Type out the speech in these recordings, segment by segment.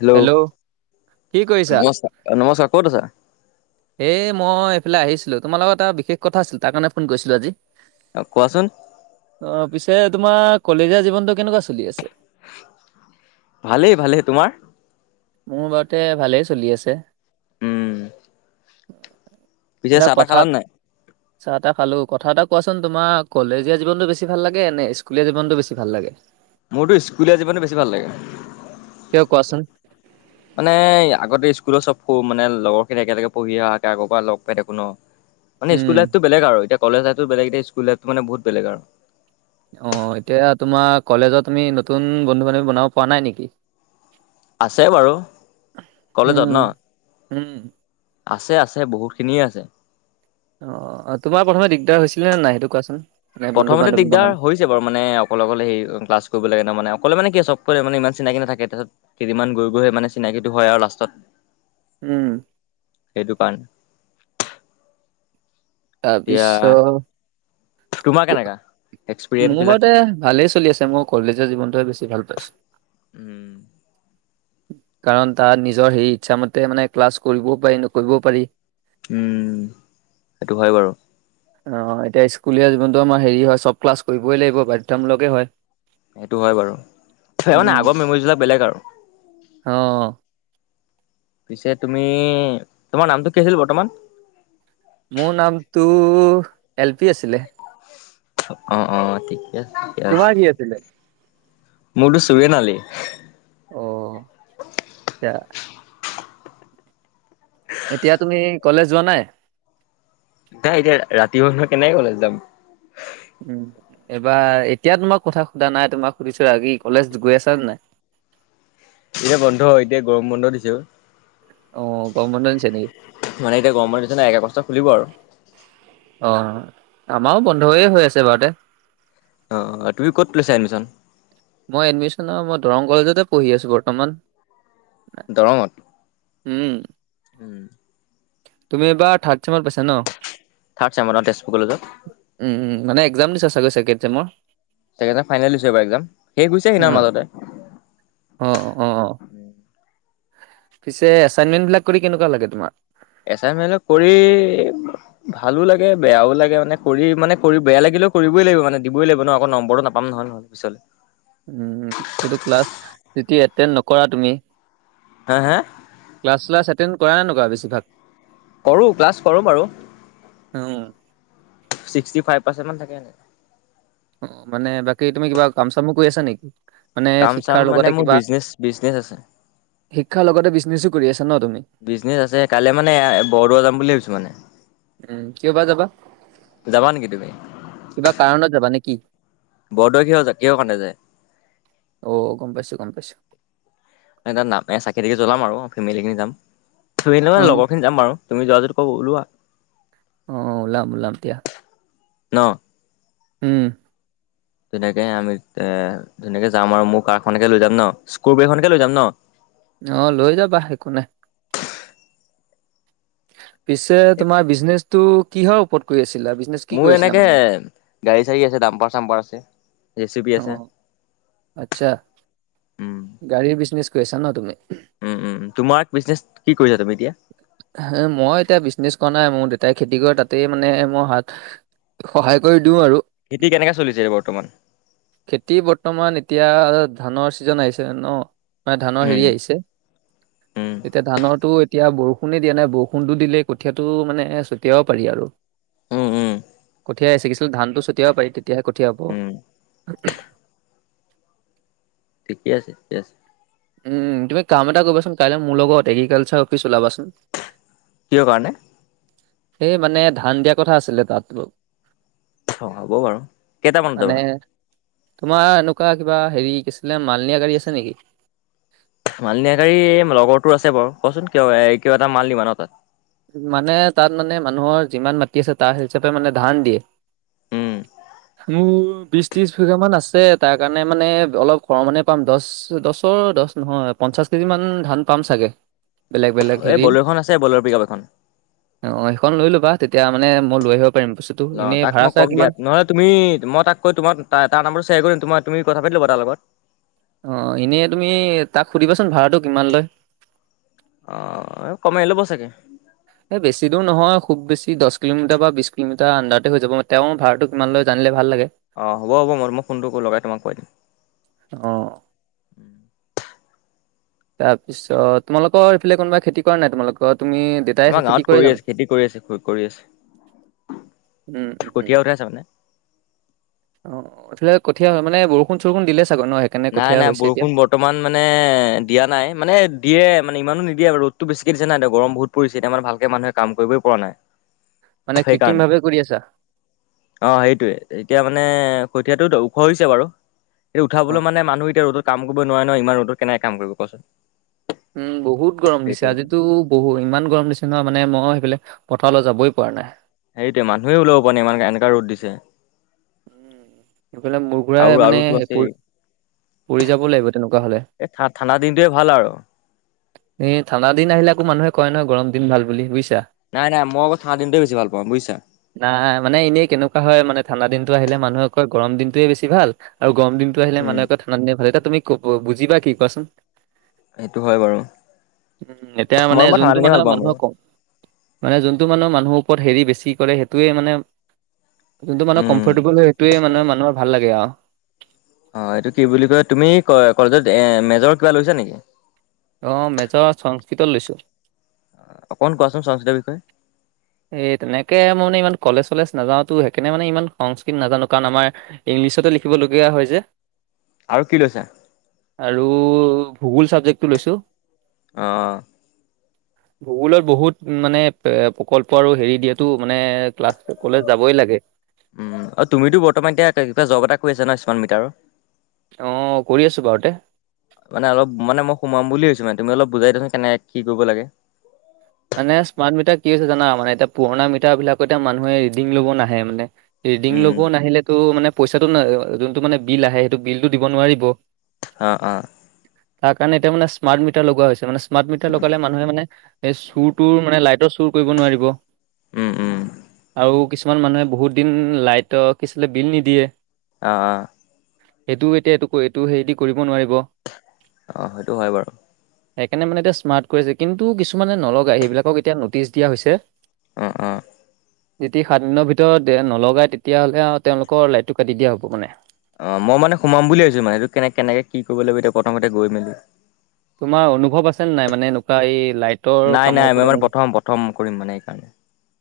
Hello কি নমস্ নমস্কাৰ কত আছা। এ মই এইফালে আহিছিলো তোমাৰ লগত এটা বিশেষ কথা আছিল তাৰ কাৰণে ফোন কৰিছিলো আজি। আহ কোৱাচোন। অ' পিছে তোমাৰ কলেজীয়া জীৱনটো কেনেকুৱা চলি আছে। ভালেই ভালেই- তোমাৰ মোৰ বাৰুতে ভালেই চলি আছে। উম পিছে এটা চাহ তাহ কথাত খালানে নাই চাহ তাহ খালো কথা এটা। কোৱাচোন তোমাৰ কলেজীয়া জীৱনতো বেছি ভাল লাগে নে স্কুলীয়া জীৱনটো বেছি ভাল লাগে। মোৰতো স্কুলীয়া জীৱনতো বেছি ভাল কিয় লাগে। কোৱাচোন? মানে আগতে স্কুলৰ চব- মানে লগৰ খিনি একেলগে পঢ়ি অহাকে আকৌ লগ পাই থাকো ন মানে উম, স্কুল লাইফতটো বেলেগ আৰু এতিয়া- কলেজ লাইফটো বেলেগ এতিয়া স্কুল লাইফটো মানে বহুত বেলেগ। আৰু অঁ এতিয়া তোমাৰ কলেজত আমি নতুন বন্ধু বান্ধৱী বনাব পৰা নাই নেকি- আছে বাৰু কলেজত ন উম, উম, আছে আছে। আছে বহুতখিনিয়ে আছে। অ তোমাৰ প্ৰথমে দিগদাৰ হৈছিলে নে নাই সেইটো কোৱাচোন। মানে বন্ধু প্ৰথমতে বান্ধৱী দিগদাৰ বনাওঁতে, হৈছে বাৰু মানে অকলে অকলে সে ক্লাছ কৰিব লাগে মানে অকলে মানে কি চব মানে ইমান চিনাকি নাথাকে তাত কেইদমান গৈ গৈ সেই মানে চিনাকিটো হয় আৰু লাষ্টত- উম, সেইটো কাৰণে। তাৰ এতিয়া পিছত- তোমাৰ কেনেকা। এক্সপিৰিয়েঞ্চ মোৰ বিলাক বাৰুতে ভালেই চলি আছে মোৰ কলেজৰ জীৱনটোহে বেছি ভাল পাইছো। উম [unintelligible] কাৰণ তাৰ নিজৰ সেই ইচ্ছামতে মানে ক্লাছ কৰিবও পাৰি নকৰিবও পাৰি উম সেইটো হয় বাৰু অ এতিয়া স্কুলীয়া জীৱনতো আমাৰ হেৰি হয় চব ক্লাছ কৰিবই লাগিব বাধ্যতামূলকেই হয় সেইটো হয় বাৰু মানে উম, আগৰ মেমৰিবিলাক বেলেগ আৰু অ' পিছে তুমি তোমাৰ নামটো কি আছিল বৰ্তমান মোৰ নামটো এল পি আছিলে। অ অ ঠিকে আছে ঠিকে তোমাৰ আছে। কি আছিলে? মোৰতো চুৱেন আলি অ এতিয়া তুমি কলেজ যোৱা নাই। নাই এতিয়া ৰাতিপুৱ নহয় কেনেকে কলেজ যাম। উম এইবাৰ এতিয়া তোমাক কথা সোধা নাই তোমাক সুধিছো আৰুি কলেজ গৈ আছানে নাই- [unintelligible] এতিয়া বন্ধ এতিয়া গৰম বন্ধ দিছে। অ গম বন্ধ দিছে নেকি- মানে এতিয়া গৰমৰ খুলিব আৰু আমাও বন্ধয় হৈ আছে বাৰুতে- অঁ তুমি ক'ত লৈছা এডমিশ্যন- মই এডমিশ্যন ল মই দৰং কলেজতে পঢ়ি আছো বৰ্তমান- দৰঙত- উম তুমি এইবাৰ থাৰ্ড চেমত পাইছা ন- থাৰ্ড চিয়েমৰ তেজপুৰ কলেজত- উম, উম, মানে এক্জাম দিছা চাগৈ ছে সেইকেইটা ফাইনেল দিছে পাই এক্জাম সেই কোইছে অ', মাজতে- অ অ অ, পিছে এচাইনমেন্ট বিলাক কৰি কেনেকুৱা লাগে তোমাৰ এচাইনমেন্ট কৰি ভালো লাগে বেয়াও লাগে মানে কৰি মানে কৰি বেয়া লাগে কৰিবই লাগিব মানে দিবই লাগিব ন আকৌ নম্বৰটো নাপাম নহয় নহয় পিছলে উম সেটো ক্লাছ এতিয়া এটেন্ডে নকৰা তুমি হা হা ক্লাছ স্লাছ এটেণ্ড কৰা নকৰা বেছিভাগ কৰোঁ ক্লাছ কৰোঁ বাৰু অ ছিক্সটি ফাইভ পাৰ্চেট মান থাকে অ মানে বাকী তুমি কিবা কাম চামো কৰি আছা নিকি মানে কাম চাম শিক্ষাৰ মানে লগতে মোৰ কিবা বিজনেচ বিজনেচ আছে শিক্ষাৰ লগতে বিজনেছো কৰি আছা ন তুমি বিজনেছ আছে কাইলে মানে বৰদোৱা যাম বুলি ভাবিছোঁ মানে উম কিয় বা যাবা যাবা নেকি তুমি কিবা কাৰণত যাবা নিকি বৰদুৱা কিয় কিহৰ কাৰণে যায় অ', গম পাইছো, গম পাইছো। এনে যাম চাকি থাকি জ্বলাম আৰু ফেমিলি খিনি যাম এনেও অ', লগৰ খিনি যাম বাৰু তুমি যোৱা যদি অওঁ ওলোৱা অ ওলাম ওলাম দিয়া ন হুম তেনেকে আমি এ ধুনীয়াকে যাম আৰু মোৰ কাৰখনকে লৈ যাম ন স্কৰপীঅখনকে লৈ যাম ন অহ লৈ যাবা একো নাই পিছে তোমাৰ বিজনেচটো কিহৰ ওপৰত কৰি আছে মোৰ এনেকে গাড়ী চাড়ী আছে ডাম্পাৰ চাম্পাৰ আছে জেচিপি অ আছে আচ্ছা উম গাড়ীৰ বিজনেচ কৰি আছা ন তুমি কি‌ কৰিছা তুমি? এতিয়া হ মই এতিয়া বিজনেছ কোৱা নাই মোৰ দেউতাই খেতি কৰে তাতেই মানে মই হাত সহায় কৰি দিও আৰু খেতি কেনেকে চলিছে বৰ্তমান। খেতি বৰ্তমান এতিয়া ধানৰ ছিজন আহিছে। ন মানে ধানৰ হেৰি উম আহিছে উম এতিয়া ধানৰতো এতিয়া বৰষুণে দিয়া নাই বৰষুণটো দিলে কঠীয়াটো মানে ছটিয়াব পাৰি আৰু উম উম কঠীয়া এ চিগিছো ধানটো ছটিয়াব পাৰি তেতিয়াহে কঠীয়া হ'ব উম ঠিকে আছে ঠিকে আছে উম তুমি কাম এটা কৰিবাচোন কাইলে মোৰ লগত এগ্ৰিকালচাৰ অফিচ ওলাবাচোন কিহৰ কাৰণে? এই মানে ধান দিয়া কথা আছিলে তাত অ হ'ব বাৰু কেইটামানত মানে যাবা? তোমাৰ এনেকুৱা কিবা হেৰি কি আছিলে মাল নিয়া গাড়ী আছে নিকি? মালনিয়া গাড়ী এই লগৰটো আছে বাৰু কচোন কিয় কিয় এটা মাল নিবা ন তাত, মানে তাত মানে মানুহৰ যিমান মাটি আছে তাৰ হিচাপে মানে ধান দিয়ে। হু মোৰ বিশ ত্ৰিশ বিঘা মান আছে তাৰ কাৰণে মানে অলপ হৰ মানে পাম দছ দছৰ দছ নহয় পঞ্চাশ কেজি মান ধান পাম চাগে বেলেগ বেলেগ এই হেৰি বলেৰ এখন আছে বলেৰ পিকআপ এখন অঁ সেইখন লৈ ল'বা তেতিয়া মানে মই লৈ আহিব পাৰিম বস্তুটো অ এনেই তাক ভাড়া মই চাড়া কম দিয়া কিমান নহলে তুমি মই তাক কৈ তোমাৰ তাৰ নম্বৰটো শ্বেয়াৰ কৰিম তো তুমি কথা পাতি ল'বা তাৰলগত- অ এনেই তুমি তাক সুধিবাচোন ভাড়াটো কিমান লয়? অ কমাই লব চাগে। এ বেছি দূৰ নহয় খুব বেছি দশ কিলোমিটাৰ বা বিশ কিলোমিটাৰ আণ্ডাৰতে হৈ যাব তেওঁ ভাড়াটো কিমান লয় জানিলে ভাল। লাগে অঁ হ'ব হ'ব মই মই ফোনটো লগাই তোমাক কৈ দিম।। আহ। তাৰপিছত তোমালোকৰ এইফালে কোনোবা খেতি কৰা নাই তোমালগত? তুমি দেউতাই আছে আমাৰ খেতি গাঁৱত কৰে কৰি জানো? আছে খেতি কৰি আছে কৰি আছে উম উ উম কঠীয়া উঠাইছে মানে অ এ কঠীয়া হয় মানে বৰষুণ চৰষুণ দিলে, চাগৈ ন সেইকাৰণে নাই কঠীয়া নাই হৈছে এতিয়া বৰষুণ বৰ্তমান মানে- দিয়া নাই মানে দিয়ে মানে ইমানো নিদিয়ে আৰু ৰ'টো বেছিকে দিছে নাই এতিয়া গৰম বহুত পৰিছে এতিয়া মানে ভালকে মানুহে কাম কৰিবই পৰা নাই। মানে পৰা নাই। কৃত্ৰিম সেইকাৰণে ভাৱে কৰি আছা অ সেইটোৱে এতিয়া মানে। কঠীয়াতো ওখ হৈছে বাৰু এইটো উঠাব, অ কলৈ মানে মানুহ এতিয়া ৰ'দত‌ কাম কৰিব নোৱাৰে ন ইমান ৰ'দত কেনেকে কাম কৰিব কোৱাচোন? উম বহুত গৰম দিছে সেইটোৱে কথা আজিতো বহু ইমান গৰম দিছে নহয় মানে মই সেইফালে। পথাৰলৈ যাবই পৰা নাই। সেইটোৱে মানুহে ওলাব পৰা নাই ইমানে এনেকা ৰ'দ দিছে। উ সেইফালে মোৰ ঘুৰাই আৰু মানে আৰুতো সেই পৰ আছেই পৰি যাব লাগিব তেনেকুৱা হ'লে। এই ঠাণ্ডা দিনটোৱে ভাল আৰু এ ঠাণ্ডা দিন আহিলে আকো মানুহে কয় নহয় গৰম দিন ভাল বুলি বুজছে‌, নাই নাই মই আকৌ ঠাণ্ডা দিনটোৱে বেছি ভাল পাওঁ বুজিছা নাই মানে এনেই কেনেকুৱা হয় মানে ঠাণ্ডা দিন- আহিলে মানুহে কয় গৰম দিনটোয়ে বেছি ভাল আৰু গৰম দিনটো আহিলে উম মানহে ঠাণ্ডা দিনটো ভাল। তুমি কব বুজিবা কি কোৱাচোন? সেইটো হয় বাৰু- উম এতিয়া মানে মই ঠাণ্ডা যোনটো দিনে মানে ভাল পাওঁ বাৰু মানুহক কম মানে যোনটো মানুহৰ মানুহৰ ওপৰত হেৰি বেছি কৰে সেইটোৱে মানে যোনটো মানুহ উম, কমফৰ্টেবল সেইটোৱে মানে মানুহৰ ভাল লাগে আৰু অ এইটো কি বুলি কয় তুমি কলেজত এ মেজৰ কিবা লৈছা নেকি- আহ মেজৰ সংস্কৃত লৈছো- অ অকণ কোৱাচোন সংস্কৃৃতৰ বিষয়ে- এই তেনেকে মই মানে ইমান কলেজ চলেজ নাযাওতো সেইকাৰণে মানে ইমান সংস্কৃত নাজানো কাৰণ আমাৰ ইলিছতে লিখিবলগীয়া হয় যে আৰু কি লৈছা? আৰু ভূগোল চাবজেক্টটো লৈছো। আহ ভূগোলত বহুত মানে এ কলল্প আৰু হেৰি দিয়াতো মানে ক্লাছ কলে যাবই লাগে উম আৰু তুমিতো বৰ্তমান এতিয়া কিবা জব এটা কৰি আছা ন কিমান অ' কৰি আছো বাৰুতে মিটাৰৰ মানে অলপ মানে মই সোমাম বুলি ভৈছো মানে- তুমি অলপ বুজাই দিছোন কেনেক কি কৰিব লাগে। মানে স্মাৰ্ট মিটাৰ কি আ হৈছে জানা মানে এতিয়া পুৰণা মিটাৰ বিলাকত এতিয়া মানুহে ৰিডিং ল'ব নাহে মানে- ৰিডিং উম, ল'ব নাহিলেতো মানে পইচাটো যোনটো মানে বিল আহে সেইটো বিলটো দিব নোৱাৰিব। অঁ অঁ তাৰ কাৰণে এতিয়া মানে স্মাৰ্ট মিটাৰ লগোৱা হৈছে মানে স্মাৰ্ট মিটাৰ লগালে মানুহে মানে। এই চুৰটো মানে লাইটৰ চুৰ কৰিব নোৱাৰিব উম উম। আৰু কিছুমান মানুহে বহুত দিন লাইটৰ কিছিলে বিল নিদিয়ে- আহ আহ এইটোও এতিয়া এই এইটো হেৰিদি কৰিব নোৱাৰিব অ সেইটো হয় বাৰু সেইকাৰণে মানে এতিয়া স্মাৰ্ট কৰিছে কিন্তু কিছুমানে নলগা সেইবিলাকক এতিয়া নটিচ দিয়া হৈছে অ অ যদি সাত দিনৰ ভিতৰত নলগাই তেতিয়াহ'লে আৰু তেওঁলোকৰ লাইটটো কাটি দিয়া হ'ব মানে অ মই মানে সোমাম বুলি ভাবিছোঁ মানে সটো কেনে কেনেকে কি কৰিব লাগিব এতিয়া প্ৰথমতে গৈ মেলি তোমাৰ অনুভৱ আছেনে নাই মানে এনেকুৱা এই লাইটৰ নাই নাই কামৰ মই ওপৰত মানে অনুভৱ প্ৰথম প্ৰথম কৰিম মানে এইকাৰণে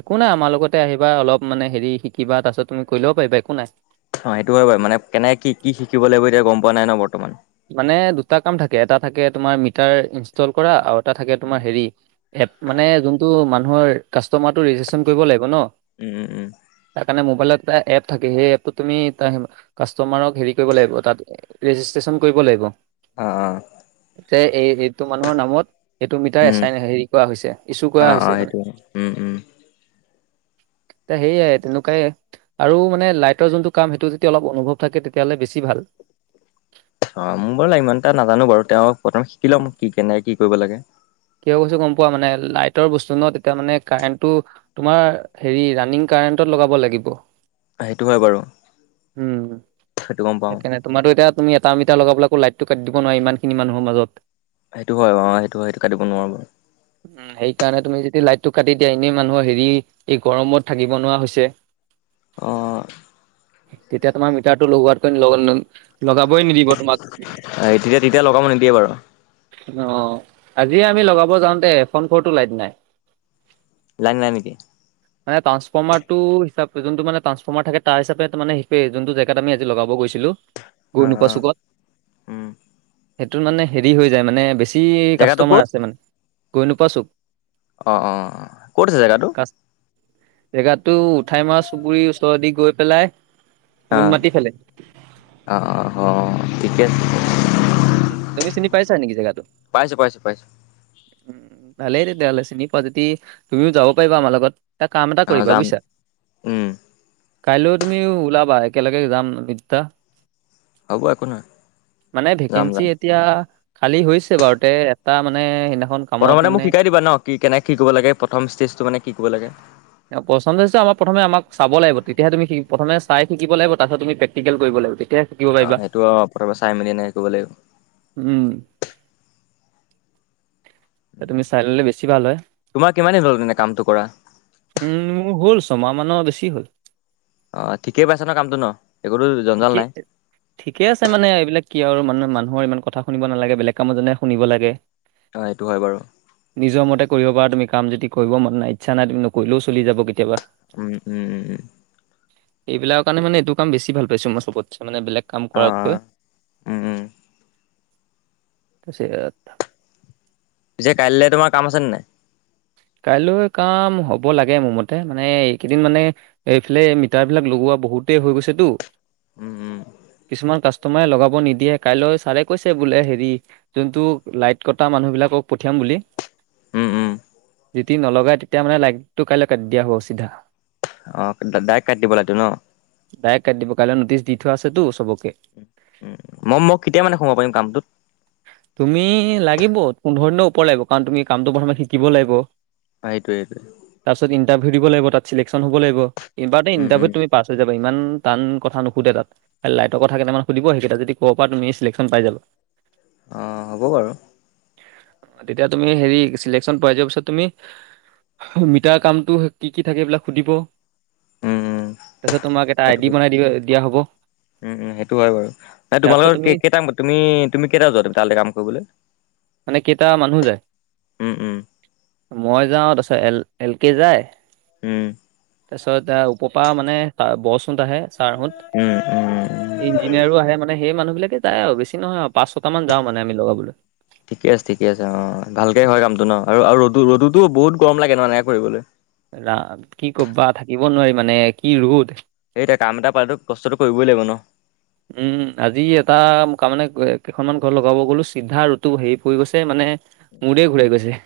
একো নাই আমাৰ লগতে আহিবা অলপ মানে হেৰি শিকিবা তাৰপিছত তুমি কৰি ল'ব পাৰিবা একো নাই অ সেইটো হয় বাৰু মানে কেনে কি কি শিকিব লাগিব এতিয়া গম পোৱা নাই ন বৰ্তমান মানে দুটা কাম থাকে এটা থাকে তোমাৰ মিটাৰ ইনষ্টল কৰা আৰু এটা থাকে উম, তোমাৰ হেৰি এপ মানে যোনটো মানুহৰ কাষ্টমাৰটো ৰেজিষ্ট্ৰেশচন কৰিব লাগিব ন উম উম উম ম'বাইলত এটা এপ থাকে সেই এপটোত তুমি কাষ্টমাৰক হেৰি কৰিব লাগিব তাত ৰেজিষ্ট্ৰেশ্যন কৰিব লাগিব আহ আহ যে এই এইটো মানুহৰ নামত এইটো মিটাৰ উম এচাইন হেৰি কৰা হৈছে ইচো অ কৰা অ হৈছে মানে সেইটোৱে উম উম [inaudible] এ সেয়াই তেনেকুৱাই আৰু মানে লাইটৰ যোনটো কাম সেইটো যদি অলপ অনুভৱ থাকে তেতিয়াহ'লে বেছি ভাল [inaudible] অ মোৰ বোলে ইমান এটা নাজানো বাৰু তেওঁ প্ৰথম শিকি লম কি কেনেকে কি কৰিব লাগে কিয় কৈছো গম পোৱা মানে লাইটৰ বস্তু ন তেতিয়া মানে কাৰেণ্টটো তোমাৰ হেৰি ৰানিং কাৰেণ্টত লগাব লাগিব সেইটো হয় বাৰু উম সেইটো গম পাওঁ সেইকাৰণে তোমাতো এতিয়া তুমি এটামি এতিয়া লগাব পলৈ আকো লাইটত কাটি দিব নোৱাৰে ইমান খিনি মানুহৰ মাজত সেইটো হয় অ সেইটো হয় সেইটো কাটিব নোৱাৰো বাৰু উ সেইকাৰণে তুমি যেতিয়া লাইট টো কাটি দিয়া এনেই মানুহৰ হেৰি এই গৰমত থাকিব নোৱাৰা হৈছে অ তেতিয়াাত মই মিতাটো লবাৰ ল লগাবই নিদিব তোমাক এই তেতিয়া তেতিয়া লগাব নিদিয়ে বাৰু অ যদি আমি উম লগাব যাওঁতে ফোন ফ'ৰটো লাইট নাই। লাইন নাই নেকি মানে ট্ৰাসফৰ্মাৰটো হিচাপ যোনটো মানেট্ৰাঞ্চফৰ্মাৰ থাক তাৰ হিাপ ত মানেেই যোনটো জেকট আমি আজি লগাব গৈছিলোঁ। গৈ অ নোপোৱা অ চুকত উম সেইটোত মানে হেৰি হৈ যায় মানে বেছি জেগাটো কাষ্টমাৰ ক'ত আছে মানে গৈ নোপোৱা চব অ অ ক'ত আছে জেগাটো জেগাতো উঠাই মৰা চুবুৰীৰ ওচৰদি গৈ পেলাই অ নুনমাটি ফালে অ অ অ ঠিকে আছে তুমি চিনি পাইছা নেকি জেগাটো? পাইছো পাইছো পাইছো উ ভালেই তেতিয়াহ'লে চিনি পোৱা যদি তুমিও যাব পাৰিবা আমাৰ লগত? এটা কাম এটা অ কৰিবা যাম বুজিছা উম কাইলৈ তুমি ওলাবা একেলগে যাম বুজিছা হ'ব একো নহয় মানে যাম ভেকেঞ্চি যাম এতিয়া খালি হৈছে বাৰু তে এটা মানে কামত প্ৰথমতে মানে মোক শিকাই দিবা ন কি কেনে কি ক লাগে প্ৰথম ষ্টেজটো মানে কি কৰিব লাগে। পচন্দ হৈছে আমাৰ প্ৰথমে আমাক চাব লাগিব তেতিয়াহে তুমি প্ৰথম চাই শিকিব লাগিব তাতে তুমি পেটিকেল কৰিব লাগিব তেতিয়া থাকিব অ পাৰিবা সেইটো অ প্ৰথমে চাই মেলি এনেকে কৰিব লাগিব উম তুমি চাই ললে বেছি ভাল হয়। তোমাৰ কিমান দিন হ'ল তেনে কামটো কৰা উম মোৰ হ'ল ছমাহ মানৰ বেছি হ'ল। অ ঠিকেই পাইছা ন কামটো ন একোতো জঞ্জাল ঠিকে নাই। ঠিকে আছে মানে এই বিলাক কি আৰু মানে মানুহৰ ইমান কথা শুনিব নালাগে বেলেগ কামত যেনেকৈ শুনিব লাগে। অ এইটো হয় বাৰু। নিজৰ মতে কৰিব পাৰা তুমি কাম যদি কৰিব মন নাই ইচ্ছা নাই তুমি নকৰিলেও চলি যাব কেতিয়াবা। উম উ। এইবিলাকৰ কাৰণে মানে এইটো কাম বেছি ভাল পাইছো মই চবত মানে বেলেগ। কাম অ কৰা কৈ [inaudible] উম উম পিছে কাইলৈ তোমাৰ কাম আছেনে নাই? কাইলৈ কাম হব লাগে মোৰ মতে, মানে এইকেইদিন মানে এইফালে মিটাৰ বিলাক লগোৱা। বহুতেই হৈ গৈছেতো। উম উম। কিছুমান কাষ্টমাৰে লগাব নিদিয়ে কাইলৈ ছাৰে কৈছে বোলে হেৰি যোনটো লাইট কটা মানুহ বিলাকক পঠিয়াম বুলি। উম উম। যেতিদি নলগাই তেতিয়া মানে লাইটটো কাইলৈ কাটি দিয়া হ'ব চিধা। অ ডাইৰেক্ট কাটি দিব লাইটো ন ডাইৰেক্ট কাটি দিব কাইলৈ নটিচ দি থোৱা আছেতো চবক উ উ মই মই কেতিয়া মানে সোমাব পাৰিম কামটোত? তুমি লাগিব পোন্ধৰ দিনৰ ওপৰ লাগিব কাৰণ তুমি কামটো প্ৰথমে শিকিব লাগিব। সেইটোৱে এইটোৱে। সুধিব লাগিব তাত, চিলেকচন হব লাগিব, এবাৰতে উম উম ইণ্টাৰভিউত তুমি পাছ হৈ যাব। ইমান টান কথা নুসুধে তাত। খাল লাইটৰ কথা কেইটামান সুধিব সেইকেইটা যদি ক'ব প পৰা তুমি চিলেকশ্যন পাই যাবা। অঁ হ'ব বাৰু। তেতিয়া তুমি হেৰি চিলেকশ্যন পাই যোৱাৰ পিছত তুমি মিটাৰ কামটো কি কি থাকে এইবিলাক সুধিব। উম উম। তাৰপিছত তোমাক এটা আই সেইটো ডি বনাই দা দিয়া হ'ব। উম উম সেইটো হয় বাৰু ন তাৰপিছত তোমালোকৰ তুমি কেই টাইম তুমি তুমি কেইটা যোৱা তালে কাম কৰিবলৈ? মানে মানুহ যায় উম উম মই যাও তাৰচত এল এল কে যায়। উম তাৰপিছত এ ওপপা মানে গছ হুন্তাহে চাৰহত উম উম উম ইঞ্জিনিয়াৰো আহে মানে সেই মানুহ বিকে যায় আৰু বেছি নহয়। পাঁচ ছট মান যাওঁ মানে আমি লগাবলৈ। ঠিকে আছে ঠিকে আছে অ ভালকে হয় কামটো ন আৰু আৰু ৰদো বহুত গৰম লাগে নহ এনেকে কৰিবলৈ। ৰা কি কবা থাকিব নোৱাৰি মানে কি ৰ'দ। সেই এতিয়া কাম এটা পালেতো কষ্টটো কৰিবই লাগিব ন। উম আজি এটা তাৰ মানে কেইখনমান ঘৰ লগাব গ'লো চিধা ৰদটো হেৰি পৰি গৈছে মানে মূৰে ঘূৰাই গৈছে। [inaudible]